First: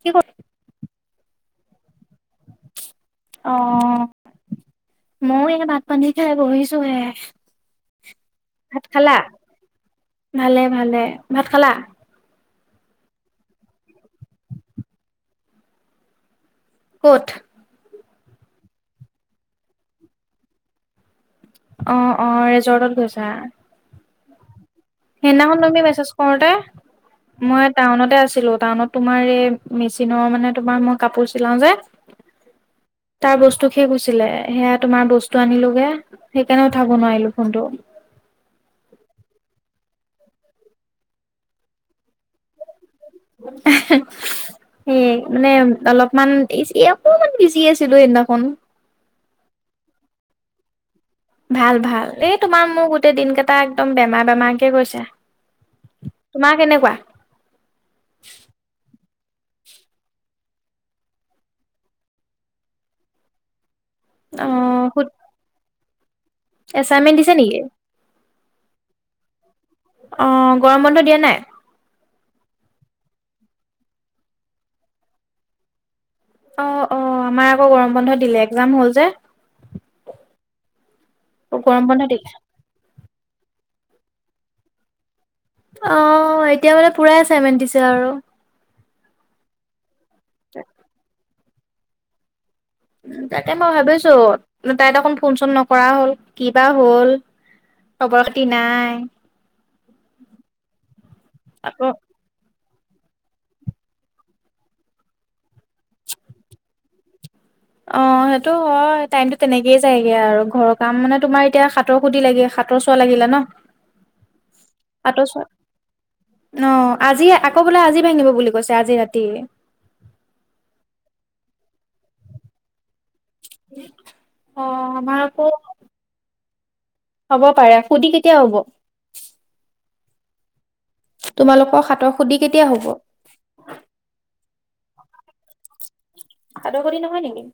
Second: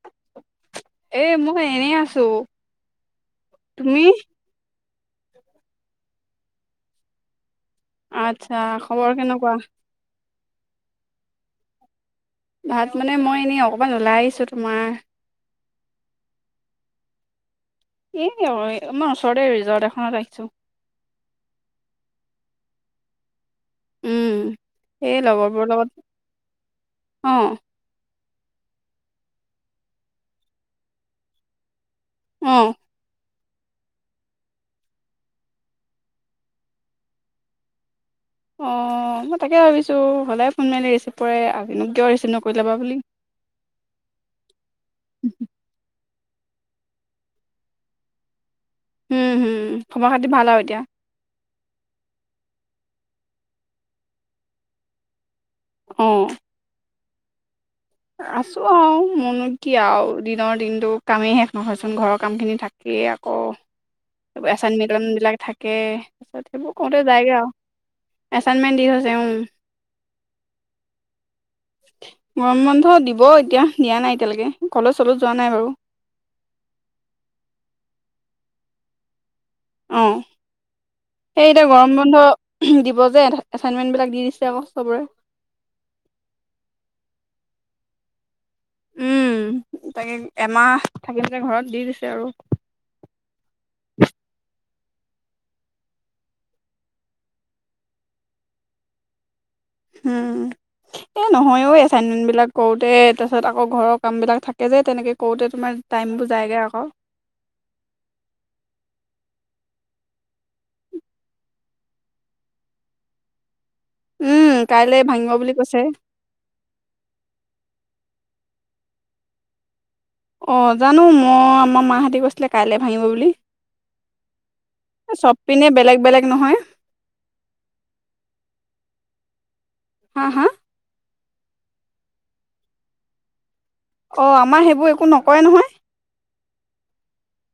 কি ক ই এনেই আছো অ তুমি মই এনে ভাত পানী খাই বহিছো হে আচ্ছা খবৰ কেনেকুৱা ভালে ভালে ভাত খালা ভাত মানে মই এনেই অকমান ওলাই আহিছো তোমাৰ ক'ত এ আমাৰ ওচৰতে ৰিজৰ্ট এখনত আহিছো অ অ ৰেজৰ্টত গৈছা। উম এই সেইদিখন লগৰবোৰৰ তুমি লগত মেছেজ কৰোতে অ মই টাউনতে আছো টাউনত তোমাৰ এই মেচিনৰ মানে তোমাৰ মই কাপোৰ চিলাও যে উম তাৰ বস্তু শেষ ক হৈছিলে সেয়া তোমাৰ বস্তু আনিলোগে সেইকাৰণে উঠাব নোৱাৰিলো ফোনটো। অ মই তাকে ভাবিছোঁ হ'লেই ফোন মাৰিলে ৰিচিভ কৰে আজিনো কিয় ৰিচিভ নকৰিলে'বা বুলি সেইয় মানে অলপ ইমানজি অকমান বিজি আছিলো সেইদিনাখন উম হম খবৰ খাতি ভাল আৰু এতিয়া ভাল ভাল এই তোমাৰ মোৰ গোটেই দিন কেইটা একদম বেমাৰ বেমাৰকে গৈছে। অ তোমাৰ কেনেকুৱা আছো আও মোৰনো কি আৰু দিনৰ দিনটো কামেই শেষ নহয়চোন ঘৰৰ কাম খিনি থাকিয়েই আকৌ এছান অ', মিদন বিলাক থাকে তাৰপিছত সেইবোৰ কওঁতে এছাইনমেণ্ট দিছে জায়গে আও নেকি? এচাইনমেন্ট দি হৈছে উ অ গৰম বন্ধ দিয়া নাই গৰম বন্ধ দিব এতিয়া দিয়া নাই এতিয়ালৈকে কলেজ চলেত যোৱা নাই বাৰু অ অ আমাৰ আকৌ গৰম বন্ধ দিলে একজাম হ'ল যে অ সেই এতিয়া গৰম বন্ধ দিব যে। এচাইনমেণ্টবিলাক দি দিছে আকৌ চবৰে। অ এতিয়া মানে পুৰা এচাইনমেণ্ট দিছে আৰু উম তাকে এমাহ থাকিলে যে ঘৰত দি দিছে আৰু তাকে মই ভাবিছো তাই ত অকন ফোন চোন নকৰা হ'ল কিবা হ'ল খবৰ খাতি নাই উম এ নহয়ও আকৌ এচাইনমেন্ট বিলাক কৰোঁতে তাৰপিছত আকৌ ঘৰৰ কামবিলাক থাকে যে তেনেকে কৰোঁতে তোমাৰ টাইমবোৰ যায়গৈ আকৌ [unintelligible] অ সেইটো হয় টাইমতো তেনেকেই যায়গে আৰু ঘৰৰ কাম মানে তোমাৰ এতিয়া সাতৰ সুধি লাগে হাটৰ চোৱা লাগিলে ন উম কাইলে হাট ভাঙিব চোৱা বুলি কৈছে অ আজি আকৌ বোলে আজি ভাঙিব বুলি কৈছে আজি ৰাতি অ জানো মই আমাৰ মাহতি গৈছিলে কাইলে ভাঙিব বুলি অ' আমাৰ এই আকৌ চব পিনে বেলেগ বেলেগ নহয় হ'ব পাৰে সুধি কেতিয়া হ'ব হা হা তোমালোকৰ হাতৰ সুধি কেতিয়া হব অ আমাৰ সেইবোৰ একো নকৰে নহয় হাটৰ সুধি নহয় নেকি?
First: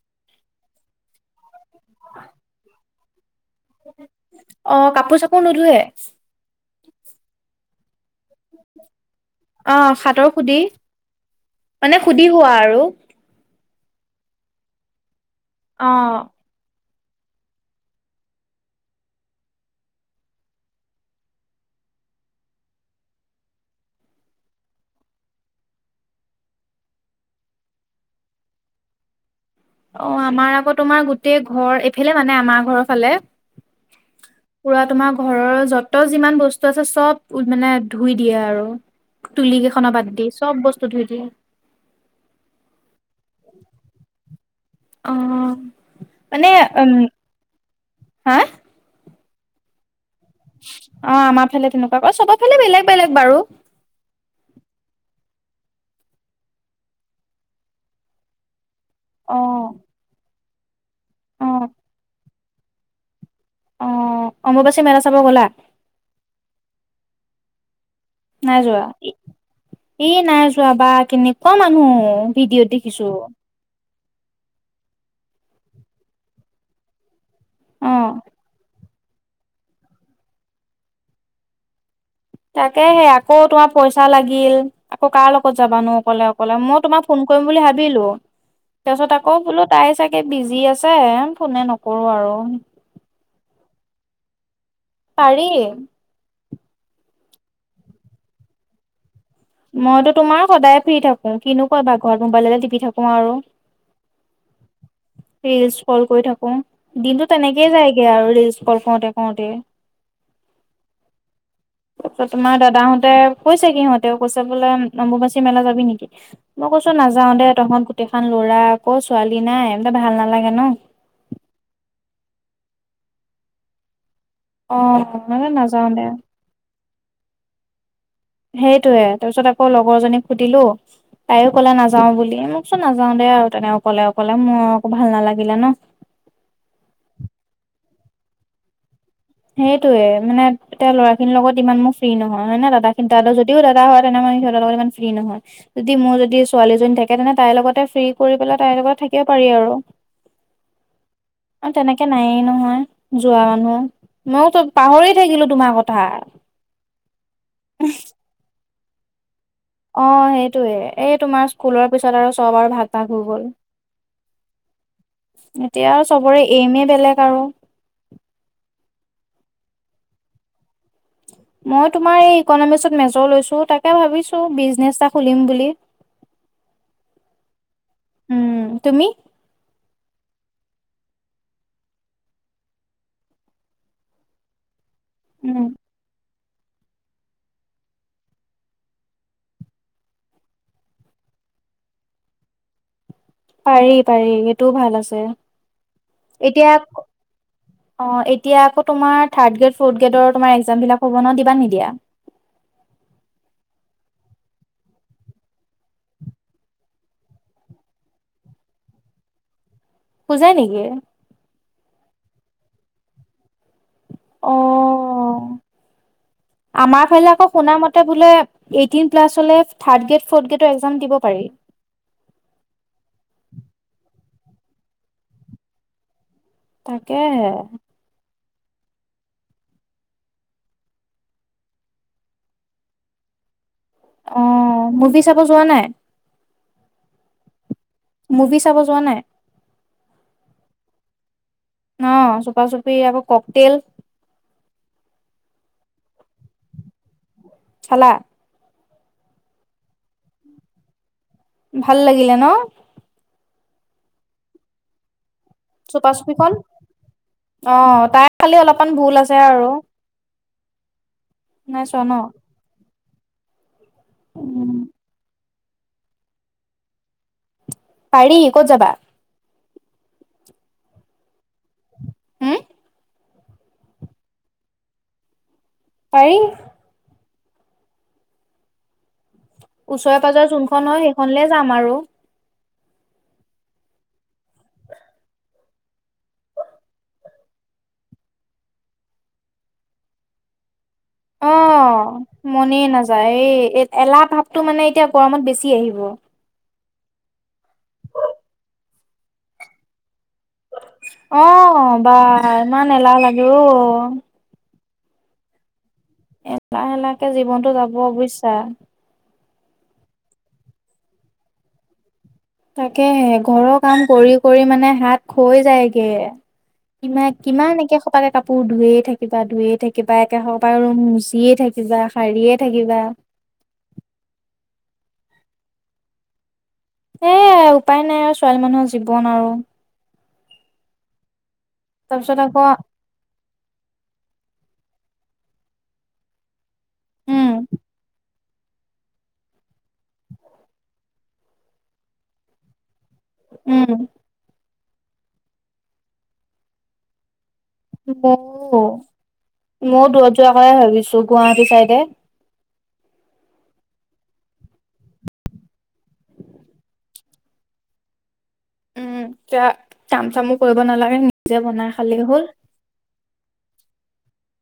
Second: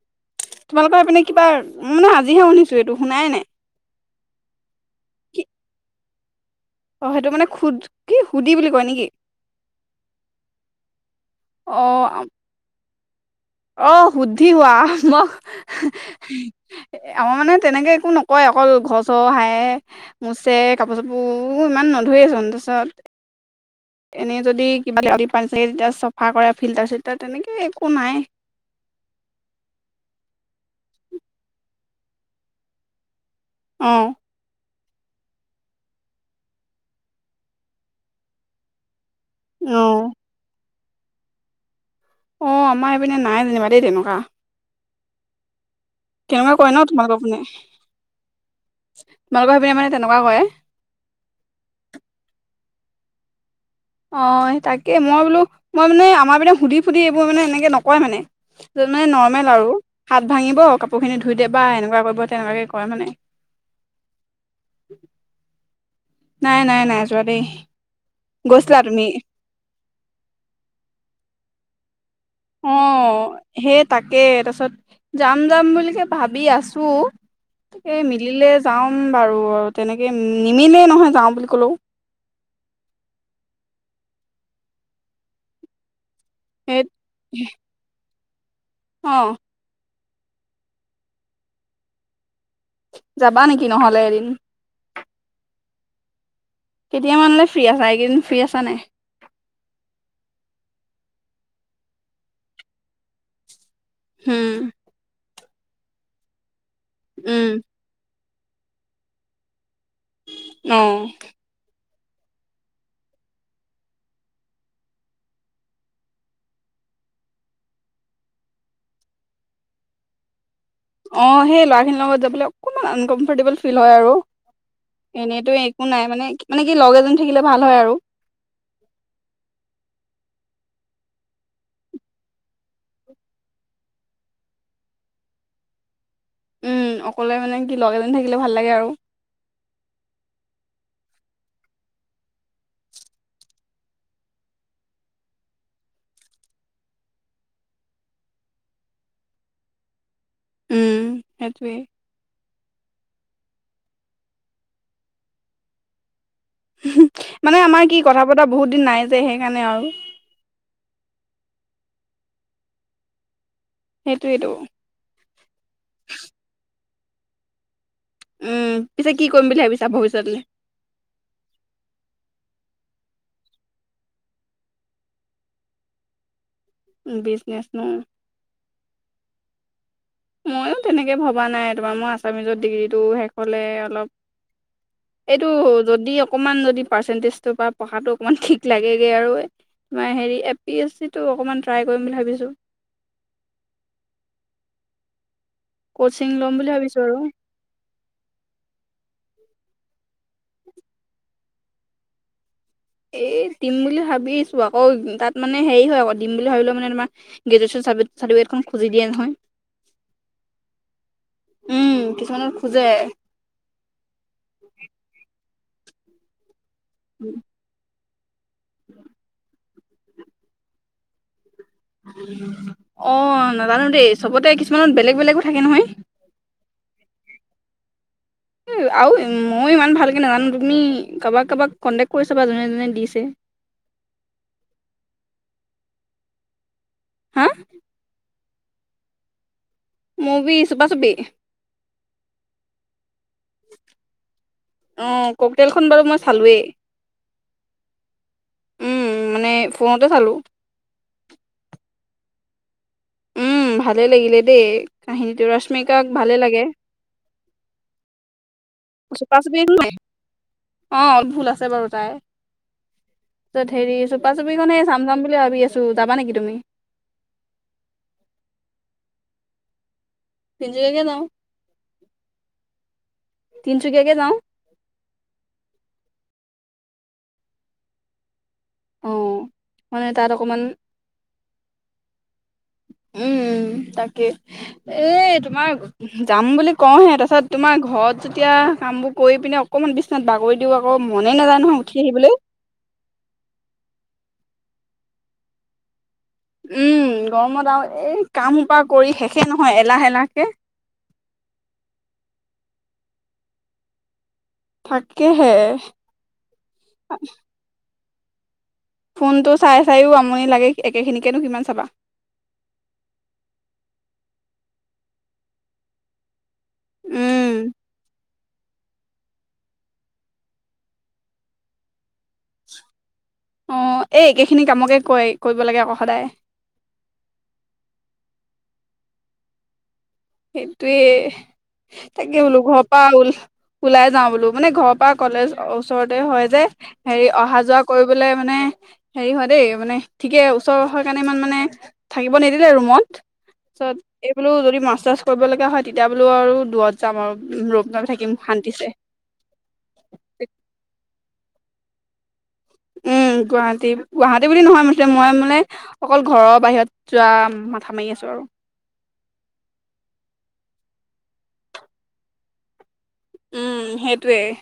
তোমালোকৰ হেইপিনে কিবা মই মানে আজিহে শুনিছো এইটো শুনাই নাই। অ কাপোৰ- কি চাপোৰ নোধোৱে অ সেইটো মানে খুদ কি সুধি বুলি কয় নেকি অ হাটৰ সুধি অ মানে সুধি হোৱা আৰু অ সুদ্ধি হোৱা মোক অ', এ আমাৰ মানে তেনেকে একো নকয় অকল ঘৰ চৰ হায়ে মুচে কাপোৰ -চাপোৰ ইমান নুধুৱেই চোন তাৰপিছত এনে যদি কিবা পান তেতিয়া চফা কৰে ফিল্টাৰ চিল্টাৰ তেনেকে একো নাই। অ আমাৰ আকৌ তোমাৰ গোটেই ঘৰ এইফালে মানে আমাৰ ঘৰৰ ফালে অহ পুৰা তোমাৰ ঘৰৰ যত যিমান বস্তু আছে চব মানে ধুই দিয়ে আৰু। তুলি অ কেইখনৰ বাদ দিয়ে চব বস্তু ধুই দিয়ে অ আমাৰ এইপিনে নাই যেনিবা দেই তেনেকোৱা। অহ কেনেকোৱা কয় ন তোমালোকৰ পিনে। হা তোমালোক সেইপিনে মানে তেনেকুৱা কৰে অ আমাৰ ফালে তেনেকোৱা ক অ চবৰ ফালে বেলেগ বেলেগ বাৰু। অ তাকে মই বোলো মই মানে আমাৰ মানে সুধি ফুধি এইবোৰ মানে এনেকে নকয় মানে। মানে নৰ্মেল আৰু অ', হাত ভাঙিব কাপোৰখিনি ধুই অ', দেবা এনেকোৱা কৰিব তেনেকোৱাকৈ কৰে মানে। অ অম্বুবাচী মেলা চাব গ'লা। নাই নাই নাই যোৱা দেই। নাই গৈছিলা যোৱা তুমি ই নাই যোৱা বা কেনেকোৱা মানুহ। ভিডিঅ'ত অ দেখিছো সেই তাকে তাৰপিছত যাম যাম বুলিকে ভাবি আছোঁ তাকে অ', মিলিলে যাও উম বাৰু তেনেকে নিমিলেই নহয় যাওঁ বুলি ক'লেও। তাকে হে আকৌ তোমাৰ পইচা লাগিল আকৌ কাৰ লগত যাবানো। অকলে অকলে সেই মই তোমাক ফোন কৰিম বুলি ভাবিলো তাৰপিছত আকৌ অ' বোলো তাই চাগে বিজি আছে ফোনে নকৰোঁ আৰু। যাবা নেকি নহলে এদিন। পাৰি। কেতিয়া মানলে ফ্ৰী আছা, এইকেইদিন ফ্ৰী আছা নাই। মইতো তোমাৰ সদায় ফ্ৰী থাকো কিনো কৰিবা ঘৰত মোবাইল টিপি থাকোঁ আৰু। হম ৰিলচ কল কৰি থাকো দিনতটো উম তেনেকেই যায়গে আৰু ৰিলচ কল কৰোঁতে কৰোঁতে। অহ তাৰপিছত তোমাৰ দাদাহঁতে কৈছে কি সহঁতে তেওঁ কৈছে বোলে নম্বুবাচী মেলা যাবি নেকি, মই কৈছো নাযাও দে তহঁত গোটেই খ ল'ৰা আকৌ। ছোৱালী নাই এনেকে ভাল নালাগে ন। অ সেই ল'ৰা খিনিৰ লগত যাবলৈ অকণমান আনকমফৰ্টেবল ফিল হয় আৰু অ মানে এনেতো নাযাও একো দে নাই মানে মানে কি লগ এজন থাকিলে ভাল হয় আৰু সেইটয়ে তাৰপিছত আকৌ লগৰজনীক সুধিলোঁ। তাইও কলে নাযাও বুলি মোকচোন নাযাও দে আৰু তেনেক অকলে অকলে মোৰ আকৌ ভাল নালাগিলে ন। উম অকলে মানে কি লগ এজন থাকিলে ভাল লাগে আৰু। সেইটোয়ে মানে তেওঁ ল'ৰা খিনিৰ লগত ইমান মোৰ ফ্ৰী নহয় হয় নে দাদা খিত যদিও দাদা হয় তেনে ম সিহতৰ লগ ই ফ্ৰী নহয়, যদি মোৰ যদি ছোৱালীজন থাকে তেনে তাইৰ লগতে ফ্ৰী কৰি পেলাই তাইৰ লগত থাকে পাৰি আৰু, উম, আৰু সেইটোৱে তেনেকে নায়েই নহয় যোৱা মানুহ। মইয়ো তো পাহৰি থাকিলো তোমাৰ কথা [unintelligible] মানে আমাৰ কি কথা বতৰা বহুত দিন নাই যে সেইকাৰণে আৰু [unintelligible] সেইটোৱেই এই তোমাৰ স্কুলৰ পিছত আৰু চব আৰু ভাগ-ভাগ হৈ গ'ল। সেইটোৱেইটো এতিয়া আৰু চবৰে এমেই বেলেগ আৰু উম পিছে কি কৰিম বুলি ভাবিছা ভৱিষ্যতলৈ মই তোমাৰ এই ইকনমিকসত মেজৰ লৈছো তাকে ভাবিছো বিজনেচ এটা খুলিম বুলি [unintelligible] বিজনেছ ন উম, তুমি? ময়ো তেনেকৈ ভবা নাই তোমাৰ মই আছামিজত ডিগ্ৰীটো শেষ হ'লে অলপ এইটো উম, যদি অকনমান যদি পাৰ্চেন্টেজটো পৰা পঢ়াটো অকনমান ঠিক লাগে গে আৰু হেৰি এ পি এছ চিটো অকমান ট্ৰাই কৰিম বুলি ভাবিছো। পাৰি-পাৰি সেইটোও ভাল আছে। কচিং ল'ম এতিয়া বুলি ভাবিছোঁ আৰু অ এতিয়া আকৌ তোমাৰ থাৰ্ড গ্ৰেড ফৰ্ গ্ৰেডৰ তোমাৰ একজামবিলাক হ'ব নহয়, দিবা নিদিয়া? এই দিম বুলি ভাবিছো আকৌ তাত মানে হেৰি হয় আকৌ দিম বুলি ভাবিলও মানে তোমাৰ গ্ৰেজ চাৰ্টিফিকেটখন খুজি দিয়ে নহয়। খোজে নেকি? উম কিছুমানৰ খোজে। অ' আমাৰ ফালে আকৌ শুনা মতে বোলে এইটিন প্লাছ হলে থাৰ্ড গ্ৰেড ফৰ্থ গ্ৰেডৰ এক্সাম দিব পাৰি। অ নাজানো দেই চবতে কিছুমানত বেলেগ বেলেগো থাকে নহয়। তাকে হে। আৰু ময়ো ইমান ভালকে নাজানো তুমি কাৰোবাক কাৰোবাক কণ্টেক্ট কৰিছা বা যোনে জোনে দিছে। অ মুভি চাব যোৱা নাই? হা [unintelligible] মুভি চাব যোৱা নাই? [unintelligible] মভি চুপা-চুপি অ চপা-চুপি আকৌ কক তেল অ ককতেলখন বাৰু মই চালোৱেই চালা? উম মানে ফোনতে চালো। ভাল লাগিলে ন? উম ভালে লাগিলে দেই কাহিনীটো ৰশ্মিকাক ভালে চুপা-চুপিখন লাগে অ তাই খালি অলপমান ভুল আছে চুপা চুপি আৰু অ অলপ ভুল আছে নাই বাৰু চোৱা ন তাই হেৰি উম চুপা-চুপিখনেই চাম-চাম বুলি ভাবি আছো যাবা নেকি তুমি পাৰি ক'ত যাবা? [unintelligible] তিনিচুকীয়া কে যাওঁ হুম [unintelligible] তিনিচুকীয়াকে যাওঁ। পাৰি। অঁ ওচৰে-পাজৰে যোনখন হয় সেইখনলে যাম আৰু। উম তাকে এ তোমাৰ যাম বুলি কওঁহে তাৰপাছত তোমাৰ। ঘৰত যেতিয়া কামবোৰ কৰি পিনে অকণমান বিছনাত বাগৰি দিওঁ। আকৌ মনে অ নাযায় নহয় উঠি আহিবলৈ। মনে নাযায় এই এ এলাহ ভাৱ তটো মানে এতিয়া গৰমত বেছি আহিব। উম গৰমত আৰু এই কাম সোপা কৰি শেষেই নহয় এলাহ-এলাহকে। অ বা ইমান এলাহ লাগে অ। তাকেহে। এটা এলাহে লাকে জীৱনতটো যাব বুইছা। ফোনটো চাই চায়ো আমনি লাগে একেখিনিকেনো কিমান চাবা। তাকেহে ঘৰৰ কাম কৰি কৰি মানে হাত খৈ যায়গে। কিমান উম কিমান একেখুপাকে কাপোৰ ধুয়ে থাকে। কিবা ধুয়ে থাকিবা একে হ বা মচিয়ে থাকিবা। হাৰীয়ে থাকিবা। অ এই একেখিনি কামকে কয় কৰিব লাগে আকৌ সদায়। এ উপায় নাই আৰু ছোৱালী মানুহৰ জীৱন আৰু। সেইটোয়ে তাকে তাৰপিছত বোলো আকৌ ঘৰৰ পৰা ওল ওলাই যাওঁ বোলো মানে ঘৰৰ পৰা। কলেজ ওচৰতে হয় যে হেৰি উম অহা যোৱা কৰিবলে। মানে হেৰি হয় দেই মানে ঠিকে ওচৰ হৰ কাৰণে ইমান মানে থাকিব নিদিলে ৰুমত। উম তাৰপাছত এই বোলো যদি মাছ চাছ কৰিব লগা হয় তেতিয়া বোলো আৰু দূৰত যাম আৰু। ৰূপ লৈ থাকিম ম শান্তিছে মই দূৰত যোৱাৰাকে ভাবিছো গুৱাহাটী চাইডে। উ। [unintelligible] উ গুৱাহাটী গুৱাহাটী বুলি নহয় মুঠতে মই মানে অকল ঘৰৰ বাহিৰত যোৱা মাথা মাৰি আছো আৰু। উম এতিয়া কাম চামো কৰিব নালাগে নিজে বনাই খালেই হ'ল। উম সেইটোৱেই।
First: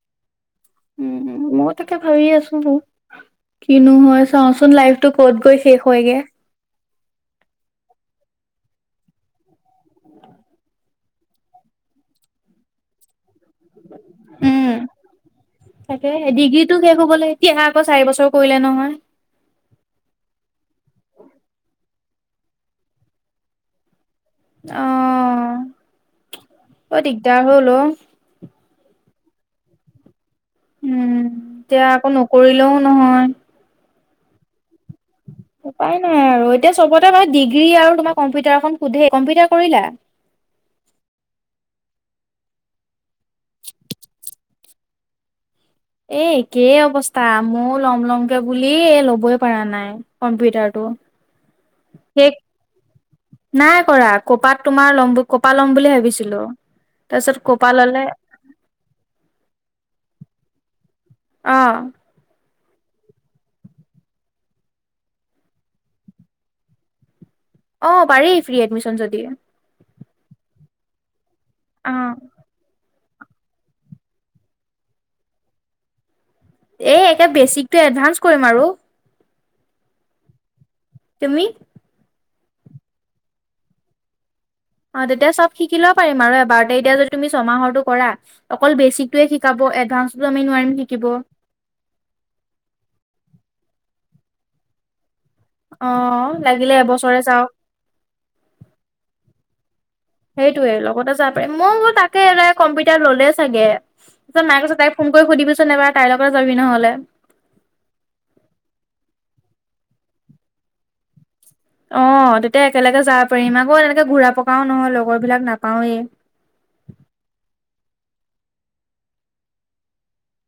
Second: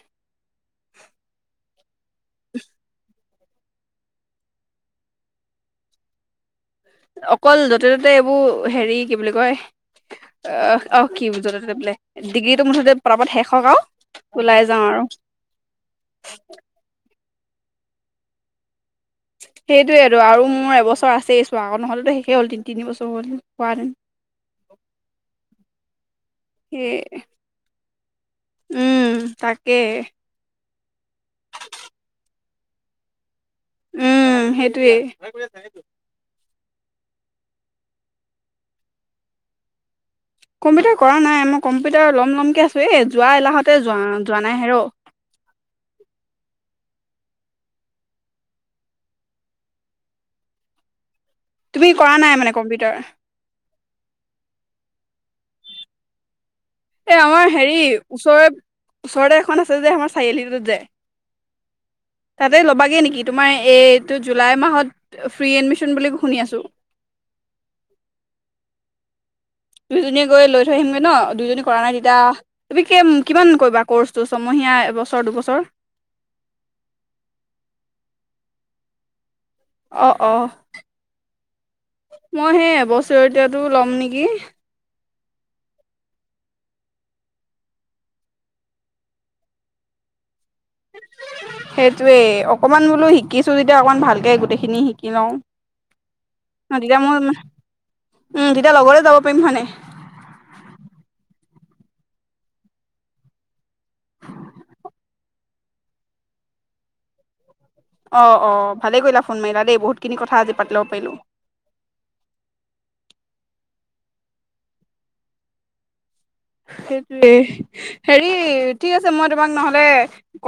উম মই তাকে ভাবি আছো ন। কিনো হয় চাচোন লাইফটো ক'ত গৈ শেষ হয়গে। অকল যতে ততে এইবোৰ হেৰি কি বুলি কয়। অ অ কি বুজ তাতে বোলে ডিগ্ৰীটো মুঠতোত শেষ। হওক আৰু ওলাই উম যাওঁ আৰু তাকে ডিগ্ৰীটো শেষ হবলে এতিয়া। চাৰি বছৰ কৰিলে নহয়। সেইটোয়েতটো আৰু মোৰ এবছৰ আছে চোৱা আকৌ নহলেতো শেষেই হ'ল তিনি বছৰ হ'ল হোৱাহেঁতেন। অ সেই বৰ দিগদাৰ হ'ল অ। উম তাকে। উম এতিয়া আকৌ নকৰিলেও নহয়। উম সেইটোৱে। উপায় নাই আৰু এতিয়া চবতে বাৰো ডিগ্ৰী আৰু তোমাৰ কম্পিউটাৰ সোধে কম্পিউটাৰ কৰিলা। কম্পিউটাৰ কৰা নাই মই কম্পিউটাৰ লম লমকে আছো এ যোৱা এলাহতে যোৱা যোৱা নাই হে ৰ। । [unintelligible] এ একেই অৱস্থা ময় ল'ম ল'মকে বুলি ল'বই পৰা নাই কম্পিউটাৰটো। তুমি কৰা সেই নাই মানে কম্পিউটাৰ নাই কৰা কবাদ তোমাৰ লম। কপাল ল' বুলি ভিছিলো। এ আমাৰ হেৰি ওচৰ ওচৰতে এখন আছে যে আমাৰ চাৰিআলিত যে। অ। তাতে ল'বাগৈ নেকি তোমাৰ এইটো জুলাই মাহত ফ্ৰী এডমিশ্যন বুলি শুনি আছোঁ। অ পাৰি ফ্ৰী এডমিশন যদি। দুইজনীয়ে গৈ লৈ থৈ আহিমগে ন দুইজনী কৰা নাই অ', তেতিয়া তুমি তাকে কিমান কৰিবা ক'ৰ্চটো ছমহীয়া, এবছৰ, দুবছৰ? এ একে বেচিকটো এডভানস কৰিম আৰু। অ অ। তুমি? মই হে এবছৰে এতিয়াতো ল'ম নেকি। অ তেতিয়া চব শিকি লব পাৰিম আৰু এবাৰ এতিয়া যে তুমি ছমাহৰটো কৰা অকল বেছিকয়ে শিকাব, এডভানস সেইটোৱে অকমান বোলো শিকিছো যেতিয়া অকমান ভালকে গোটেই খিনি শিকি লও, অ', লাগিলে তেতিয়া মোৰ এবছৰে যাও উম তেতিয়া লগতে যাব পাৰিম হয় নাই? সেইটোয়ে লগতে যাব পাৰি মই বোলো তাকে এ কম্পিউটাৰ ললে চাগে। পিছত মাই কৈছ তাইক ফোন কৰি সুধিবিচোন এবাৰ তাইৰ লগতে যাবি নহলে। অ অ ভালে কৰিলা ফোন মাৰিলা দেই বহুতখিনি কথা আজি পাতি লব পাৰিলো। অ তেতিয়া একেলগে যাব পাৰিম আকৌ এনেকে ঘূৰা পকাও নহয় লগৰ বিলাক নাপাৱেই। সেইটোৱে। হেৰি ঠিক আছে মই তোমাক নহ'লে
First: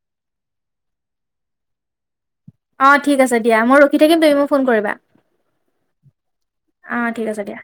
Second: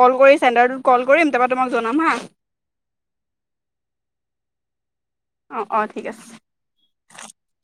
কল কৰি চেণ্টাৰটোত কল কৰিম তাৰপৰা তোমাক জনাম হা। অ ঠিক আছে দিয়া মই ৰখি থাকিম তুমি মোক ফোন কৰিবা। অ অ ঠিক আছে আহ ঠিক আছে দিয়া।